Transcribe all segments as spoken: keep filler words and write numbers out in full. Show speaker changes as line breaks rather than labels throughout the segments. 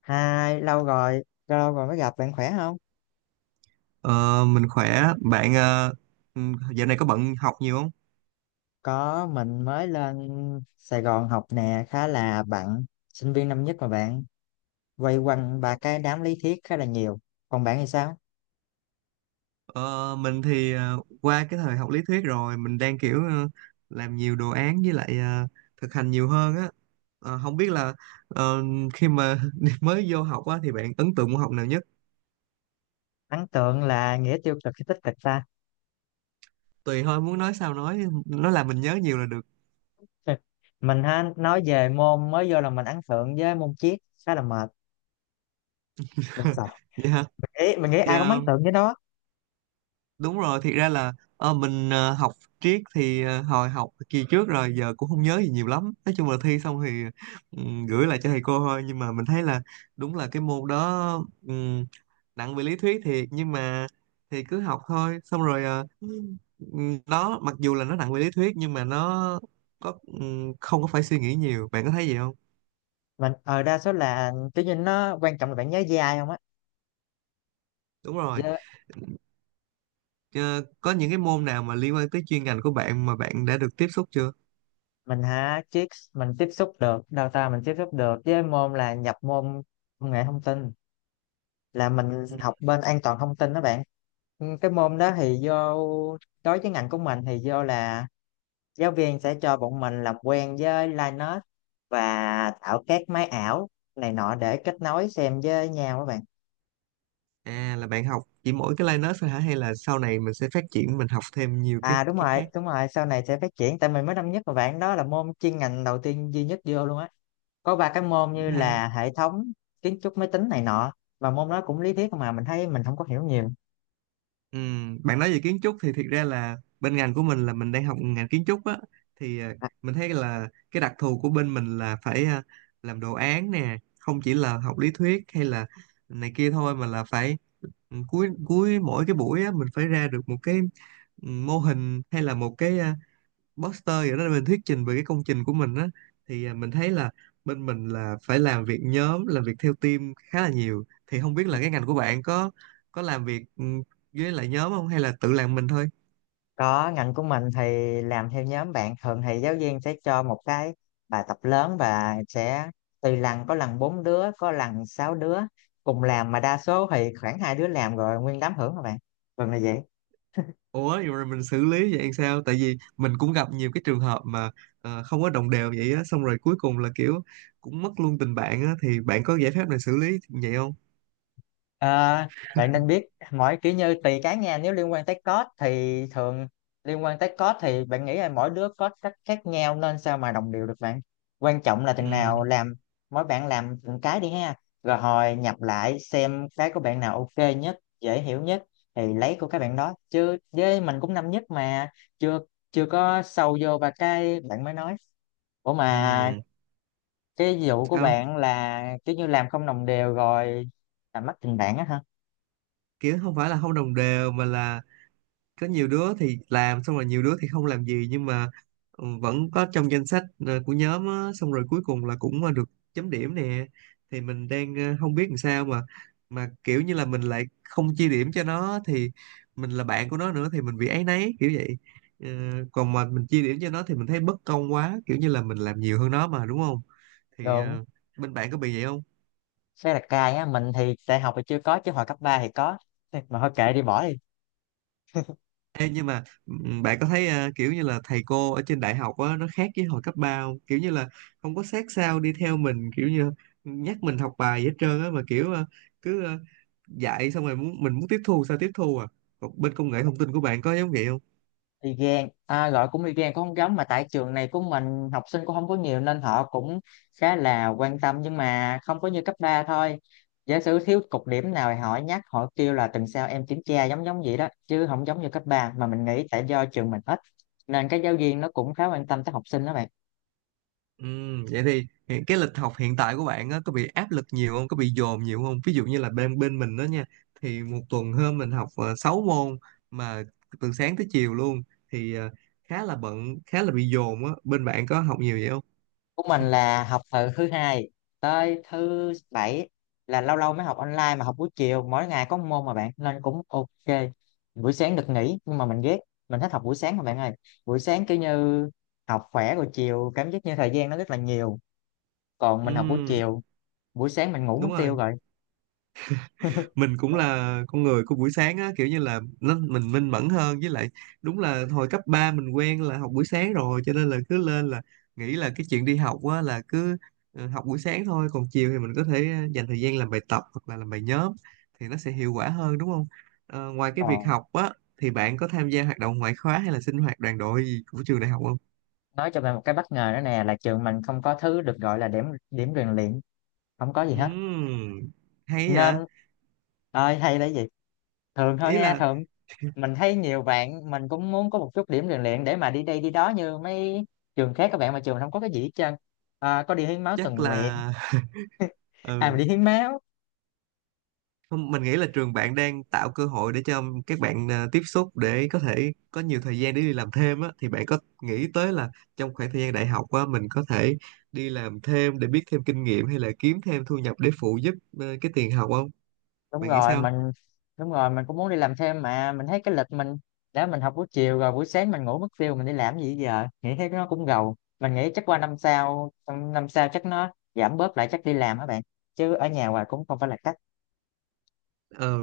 Hai, lâu rồi, lâu rồi mới gặp, bạn khỏe không?
Ờ, mình khỏe bạn ờ, ừ, Dạo này có bận học nhiều không?
Có, mình mới lên Sài Gòn học nè, khá là bận, sinh viên năm nhất mà bạn, quay quanh ba cái đám lý thuyết khá là nhiều. Còn bạn thì sao?
Ờ, mình thì ờ, qua cái thời học lý thuyết rồi, mình đang kiểu ờ, làm nhiều đồ án với lại ờ, thực hành nhiều hơn á. Ờ, không biết là ờ, khi mà mới vô học á thì bạn ấn tượng môn học nào nhất?
Ấn tượng là nghĩa tiêu cực hay tích cực ta?
Tùy thôi, muốn nói sao nói, nó làm mình nhớ nhiều là được.
Mình ha, nói về môn mới vô là mình ấn tượng với môn triết, khá là mệt, mình sợ.
Dạ.
Mình nghĩ, mình nghĩ ai cũng ấn
Dạ
tượng với nó.
đúng rồi, thiệt ra là ờ, mình ờ, học triết thì ờ, hồi học kỳ trước rồi giờ cũng không nhớ gì nhiều lắm, nói chung là thi xong thì ừm, gửi lại cho thầy cô thôi. Nhưng mà mình thấy là đúng là cái môn đó ừm, nặng về lý thuyết thiệt, nhưng mà thì cứ học thôi, xong rồi ờ, ừm, đó mặc dù là nó nặng về lý thuyết nhưng mà nó có, ừm, không có phải suy nghĩ nhiều. Bạn có thấy gì không?
Mình, ờ đa số là, tự nhiên nó quan trọng là bạn nhớ với ai không á.
Đúng
Chứ
rồi. Ờ, có những cái môn nào mà liên quan tới chuyên ngành của bạn mà bạn đã được tiếp xúc chưa?
mình hả, chiếc mình tiếp xúc được đào tạo, mình tiếp xúc được với môn là nhập môn công nghệ thông tin, là mình học bên an toàn thông tin đó bạn. Ừ, cái môn đó thì do, đối với ngành của mình thì do là giáo viên sẽ cho bọn mình làm quen với Linux và tạo các máy ảo này nọ để kết nối xem với nhau các bạn.
À, là bạn học chỉ mỗi cái Linux thôi hả, hay là sau này mình sẽ phát triển, mình học thêm nhiều cái
À, đúng
cái
rồi
khác?
đúng rồi, sau này sẽ phát triển tại mình mới năm nhất mà bạn, đó là môn chuyên ngành đầu tiên duy nhất vô luôn á, có ba cái môn
Cũng
như
hay.
là hệ thống, kiến trúc máy tính này nọ, và môn đó cũng lý thuyết mà mình thấy mình không có hiểu nhiều.
Ừ, bạn nói về kiến trúc thì thiệt ra là bên ngành của mình là mình đang học ngành kiến trúc á. Thì ờ,
À,
mình thấy là cái đặc thù của bên mình là phải ờ, làm đồ án nè, không chỉ là học lý thuyết hay là này kia thôi, mà là phải ừ, cuối cuối mỗi cái buổi á mình phải ra được một cái ừ, mô hình, hay là một cái à, Buster vậy đó, mình thuyết trình về cái công trình của mình á. Thì à, mình thấy là bên mình là phải làm việc nhóm, làm việc theo team khá là nhiều. Thì không biết là cái ngành của bạn có có làm việc ừ, với lại nhóm không, hay là tự làm mình thôi?
có, ngành của mình thì làm theo nhóm bạn, thường thì giáo viên sẽ cho một cái bài tập lớn và sẽ tùy lần, có lần bốn đứa có lần sáu đứa cùng làm, mà đa số thì khoảng hai đứa làm rồi nguyên đám hưởng các bạn, thường là vậy.
Ủa, vậy rồi mình xử lý vậy sao? Tại vì mình cũng gặp nhiều cái trường hợp mà ờ, không có đồng đều vậy á, xong rồi cuối cùng là kiểu cũng mất luôn tình bạn á. Thì bạn có giải pháp nào xử lý vậy không?
À, bạn nên biết, mỗi kiểu như tùy cá nhân, nếu liên quan tới code thì thường, liên quan tới code thì bạn nghĩ là mỗi đứa code cách khác nhau nên sao mà đồng đều được bạn, quan trọng là
Ừ.
từng nào làm. Mỗi bạn làm từng cái đi ha, rồi hồi nhập lại xem cái của bạn nào ok nhất, dễ hiểu nhất thì lấy của các bạn đó. Chứ với mình cũng năm nhất mà chưa chưa có sâu vô. Và cái bạn mới nói, ủa mà,
Ừ.
cái vụ của
Sao?
bạn là kiểu như làm không đồng đều rồi làm mất tình bạn á hả?
Kiểu không phải là không đồng đều mà là có nhiều đứa thì làm xong rồi, nhiều đứa thì không làm gì. Nhưng mà ừ, vẫn có trong danh sách ờ, của nhóm á, xong rồi cuối cùng là cũng ờ, được chấm điểm nè. Thì mình đang ờ, không biết làm sao, mà mà kiểu như là mình lại không chia điểm cho nó thì mình là bạn của nó nữa thì mình bị áy náy kiểu vậy. Ờ, Còn mà mình chia điểm cho nó thì mình thấy bất công quá, kiểu như là mình làm nhiều hơn nó mà đúng không? Thì
Được.
ờ, bên bạn có bị vậy không?
Xe đặt cài á, mình thì đại học thì chưa có, chứ hồi cấp ba thì có. Thì mà thôi kệ đi, bỏ đi.
Ê, nhưng mà ừm, bạn có thấy à, kiểu như là thầy cô ở trên đại học á, nó khác với hồi cấp ba không? Kiểu như là không có sát sao đi theo mình, kiểu như nhắc mình học bài gì hết trơn á, mà kiểu à, cứ à, dạy xong rồi muốn mình muốn tiếp thu sao tiếp thu à? Còn bên công nghệ thông tin của bạn có giống vậy?
Y gan à, gọi cũng y gan cũng không giống mà, tại trường này của mình học sinh cũng không có nhiều nên họ cũng khá là quan tâm, nhưng mà không có như cấp ba thôi. Giả sử thiếu cục điểm nào thì họ nhắc, họ kêu là tuần sau em kiểm tra, giống giống vậy đó chứ không giống như cấp ba, mà mình nghĩ tại do trường mình ít nên các giáo viên nó cũng khá quan tâm tới học sinh đó bạn.
Ừm, vậy thì hiện cái lịch học hiện tại của bạn á, có bị áp lực nhiều không? Có bị dồn nhiều không? Ví dụ như là bên bên mình đó nha, thì một tuần hôm mình học uh, sáu môn, mà từ sáng tới chiều luôn. Thì ờ, khá là bận, khá là bị dồn á. Bên bạn có học nhiều vậy không?
Của mình là học từ thứ hai tới thứ bảy, là lâu lâu mới học online mà học buổi chiều, mỗi ngày có một môn mà bạn nên cũng ok. Buổi sáng được nghỉ nhưng mà mình ghét, mình thích học buổi sáng mà bạn ơi. Buổi sáng kiểu như học khỏe, rồi chiều cảm giác như thời gian nó rất là nhiều. Còn mình học buổi
Ừm,
chiều, buổi sáng mình ngủ mất
đúng rồi.
tiêu rồi.
Mình cũng là con người của buổi sáng á, kiểu như là nó, mình minh mẫn hơn, với lại đúng là hồi cấp ba mình quen là học buổi sáng rồi, cho nên là cứ lên là nghĩ là cái chuyện đi học á là cứ ờ, học buổi sáng thôi, còn chiều thì mình có thể ờ, dành thời gian làm bài tập hoặc là làm bài nhóm thì nó sẽ hiệu quả hơn, đúng không? Ờ, ngoài cái việc
Còn,
học á thì bạn có tham gia hoạt động ngoại khóa hay là sinh hoạt đoàn đội gì của trường đại học không?
nói cho bạn một cái bất ngờ nữa nè, là trường mình không có thứ được gọi là điểm, điểm rèn luyện, không có gì hết,
Ừm, hay vậy.
nên ơi hay là gì, thường thôi
Ý
nghe,
là,
thường. Mình thấy nhiều bạn mình cũng muốn có một chút điểm rèn luyện để mà đi đây đi đó như mấy trường khác các bạn, mà trường mình không có cái gì hết trơn. À, có đi hiến máu tình
chắc
nguyện,
là,
à mình
ừ.
đi hiến máu.
Không, mình nghĩ là trường bạn đang tạo cơ hội để cho các bạn ờ, tiếp xúc, để có thể có nhiều thời gian để đi làm thêm á. Thì bạn có nghĩ tới là trong khoảng thời gian đại học á mình có thể đi làm thêm để biết thêm kinh nghiệm, hay là kiếm thêm thu nhập để phụ giúp ờ, cái tiền học không?
đúng
Bạn nghĩ
rồi
sao?
mình đúng rồi mình cũng muốn đi làm thêm, mà mình thấy cái lịch mình, đã mình học buổi chiều rồi buổi sáng mình ngủ mất tiêu, mình đi làm gì giờ, nghĩ thấy nó cũng gầu. Mình nghĩ chắc qua năm sau, năm năm sau chắc nó giảm bớt lại, chắc đi làm các bạn, chứ ở nhà hoài cũng không phải là cách.
Ờ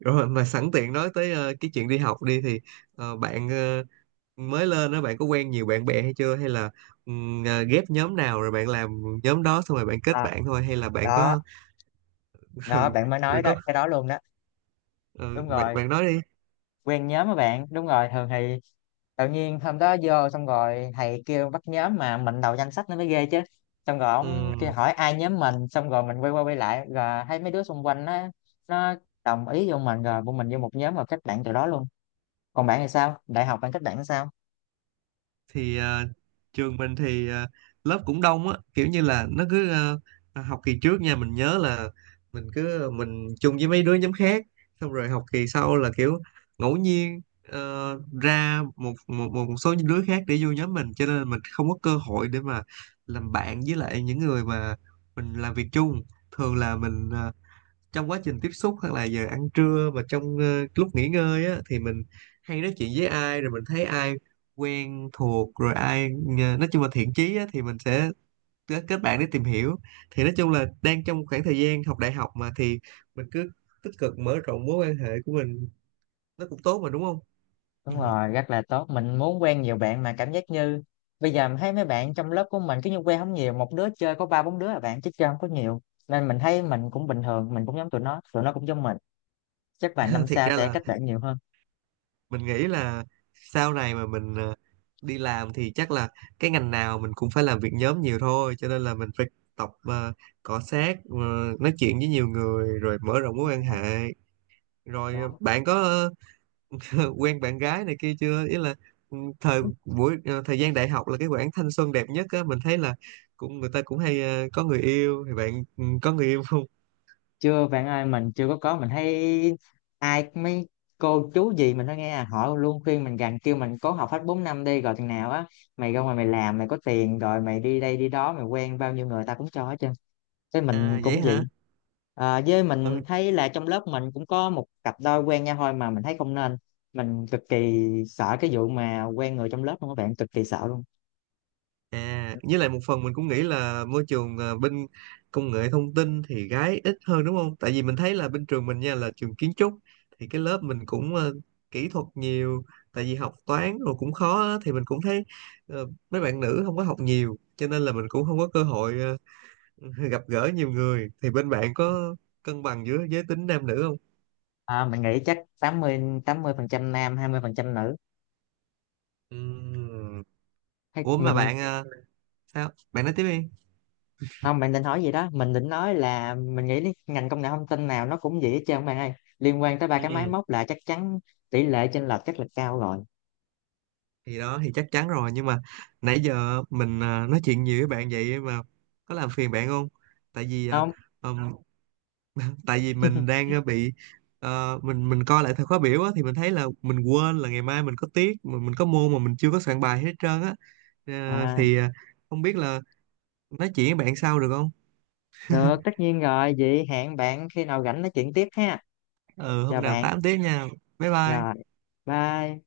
rồi, mà sẵn tiện nói tới ờ, cái chuyện đi học đi thì ờ, bạn ờ, mới lên đó, bạn có quen nhiều bạn bè hay chưa, hay là ừm, ờ, ghép nhóm nào rồi bạn làm nhóm đó xong rồi bạn kết
À,
bạn thôi, hay là bạn
đó
có
đó,
rồi,
bạn mới
rồi
nói đó,
có
cái đó luôn đó.
ờ,
Đúng
bạn
rồi,
bạn nói đi.
quen nhóm các bạn, đúng rồi, thường thì tự nhiên hôm đó vô xong rồi thầy kêu bắt nhóm mà mình đầu danh sách nó mới ghê chứ, xong rồi ông kia
Ừ,
hỏi ai nhóm mình, xong rồi mình quay qua quay lại rồi thấy mấy đứa xung quanh nó nó đồng ý vô mình, rồi bọn mình vô một nhóm và kết bạn từ đó luôn. Còn bạn thì sao, đại học bạn kết bạn sao?
thì ờ, trường mình thì ờ, lớp cũng đông á, kiểu như là nó cứ ờ, à, học kỳ trước nha mình nhớ là mình cứ ờ, mình chung với mấy đứa nhóm khác, xong rồi học kỳ sau là kiểu ngẫu nhiên ờ, ra một, một một số những đứa khác để vô nhóm mình, cho nên mình không có cơ hội để mà làm bạn với lại những người mà mình làm việc chung. Thường là mình ờ, trong quá trình tiếp xúc hoặc là giờ ăn trưa và trong ờ, lúc nghỉ ngơi á thì mình hay nói chuyện với ai, rồi mình thấy ai quen thuộc, rồi ai ờ, nói chung là thiện chí á, thì mình sẽ kết kết bạn để tìm hiểu. Thì nói chung là đang trong khoảng thời gian học đại học mà, thì mình cứ tích cực mở rộng mối quan hệ của mình, nó cũng tốt mà đúng không?
Đúng rồi, rất là tốt, mình muốn quen nhiều bạn mà cảm giác như bây giờ mình thấy mấy bạn trong lớp của mình cứ như quen không nhiều, một đứa chơi có ba bốn đứa là bạn chứ chơi không có nhiều, nên mình thấy mình cũng bình thường, mình cũng giống tụi nó tụi nó cũng giống mình. Chắc bạn năm
Thiệt
sau
ra
sẽ
là
cách đẩy nhiều hơn.
mình nghĩ là sau này mà mình ờ, đi làm thì chắc là cái ngành nào mình cũng phải làm việc nhóm nhiều thôi, cho nên là mình phải tập ờ, cọ xát, ờ, nói chuyện với nhiều người rồi mở rộng
Đúng
mối quan
rồi.
hệ. Rồi ờ,
đúng
bạn có ờ, quen bạn gái này kia chưa? Ý là ừ, thời buổi ờ, thời gian đại học là cái khoảng thanh xuân đẹp nhất á, mình thấy là cũng người ta cũng hay ờ, có người yêu. Thì bạn ừ, có người yêu không?
Chưa bạn ơi, mình chưa có. Có mình thấy ai, mấy cô chú gì mình nói nghe à, họ luôn khuyên mình rằng, kêu mình cố học hết bốn năm đi, rồi chừng nào á mày ra ngoài mày làm mày có tiền rồi mày đi đây đi đó, mày quen bao nhiêu người ta cũng cho hết trơn, thế mình
À, vậy
cũng vậy.
hả?
À, với
Ừ.
mình thấy là trong lớp mình cũng có một cặp đôi quen nhau thôi mà mình thấy không nên, mình cực kỳ sợ cái vụ mà quen người trong lớp luôn các bạn, cực kỳ sợ luôn.
À, với lại một phần mình cũng nghĩ là môi trường à, bên công nghệ thông tin thì gái ít hơn đúng không? Tại vì mình thấy là bên trường mình nha là trường kiến trúc, thì cái lớp mình cũng ờ, kỹ thuật nhiều, tại vì học toán rồi cũng khó á, thì mình cũng thấy ờ, mấy bạn nữ không có học nhiều cho nên là mình cũng không có cơ hội ờ, gặp gỡ nhiều người. Thì bên bạn có cân bằng giữa giới tính nam nữ không?
À, mình nghĩ chắc tám mươi tám mươi phần trăm nam, hai mươi phần trăm nữ.
Ừm.
Hay
Ủa, mà
mình,
bạn ờ, sao? Bạn nói tiếp đi.
không, bạn định hỏi gì đó, mình định nói là mình nghĩ đến ngành công nghệ thông tin nào nó cũng vậy hết trơn bạn ơi, liên quan tới ba cái máy
Ừ.
móc là chắc chắn tỷ lệ chênh lệch chắc là cao rồi.
Thì đó thì chắc chắn rồi, nhưng mà nãy giờ mình à, nói chuyện nhiều với bạn vậy mà có làm phiền bạn không? tại vì à,
Không.
ừm, tại vì mình đang à, bị, ờ, mình mình coi lại thời khóa biểu á, thì mình thấy là mình quên là ngày mai mình có tiết, mình, mình có môn mà mình chưa có soạn bài hết trơn á. Ờ,
À,
thì à, không biết là nói chuyện với bạn sau được không?
được, tất nhiên rồi, vậy hẹn bạn khi nào rảnh nói chuyện tiếp ha.
Ừ,
Chào
hôm nào
bạn.
tám tiết nha. Bye
Rồi.
bye.
Bye.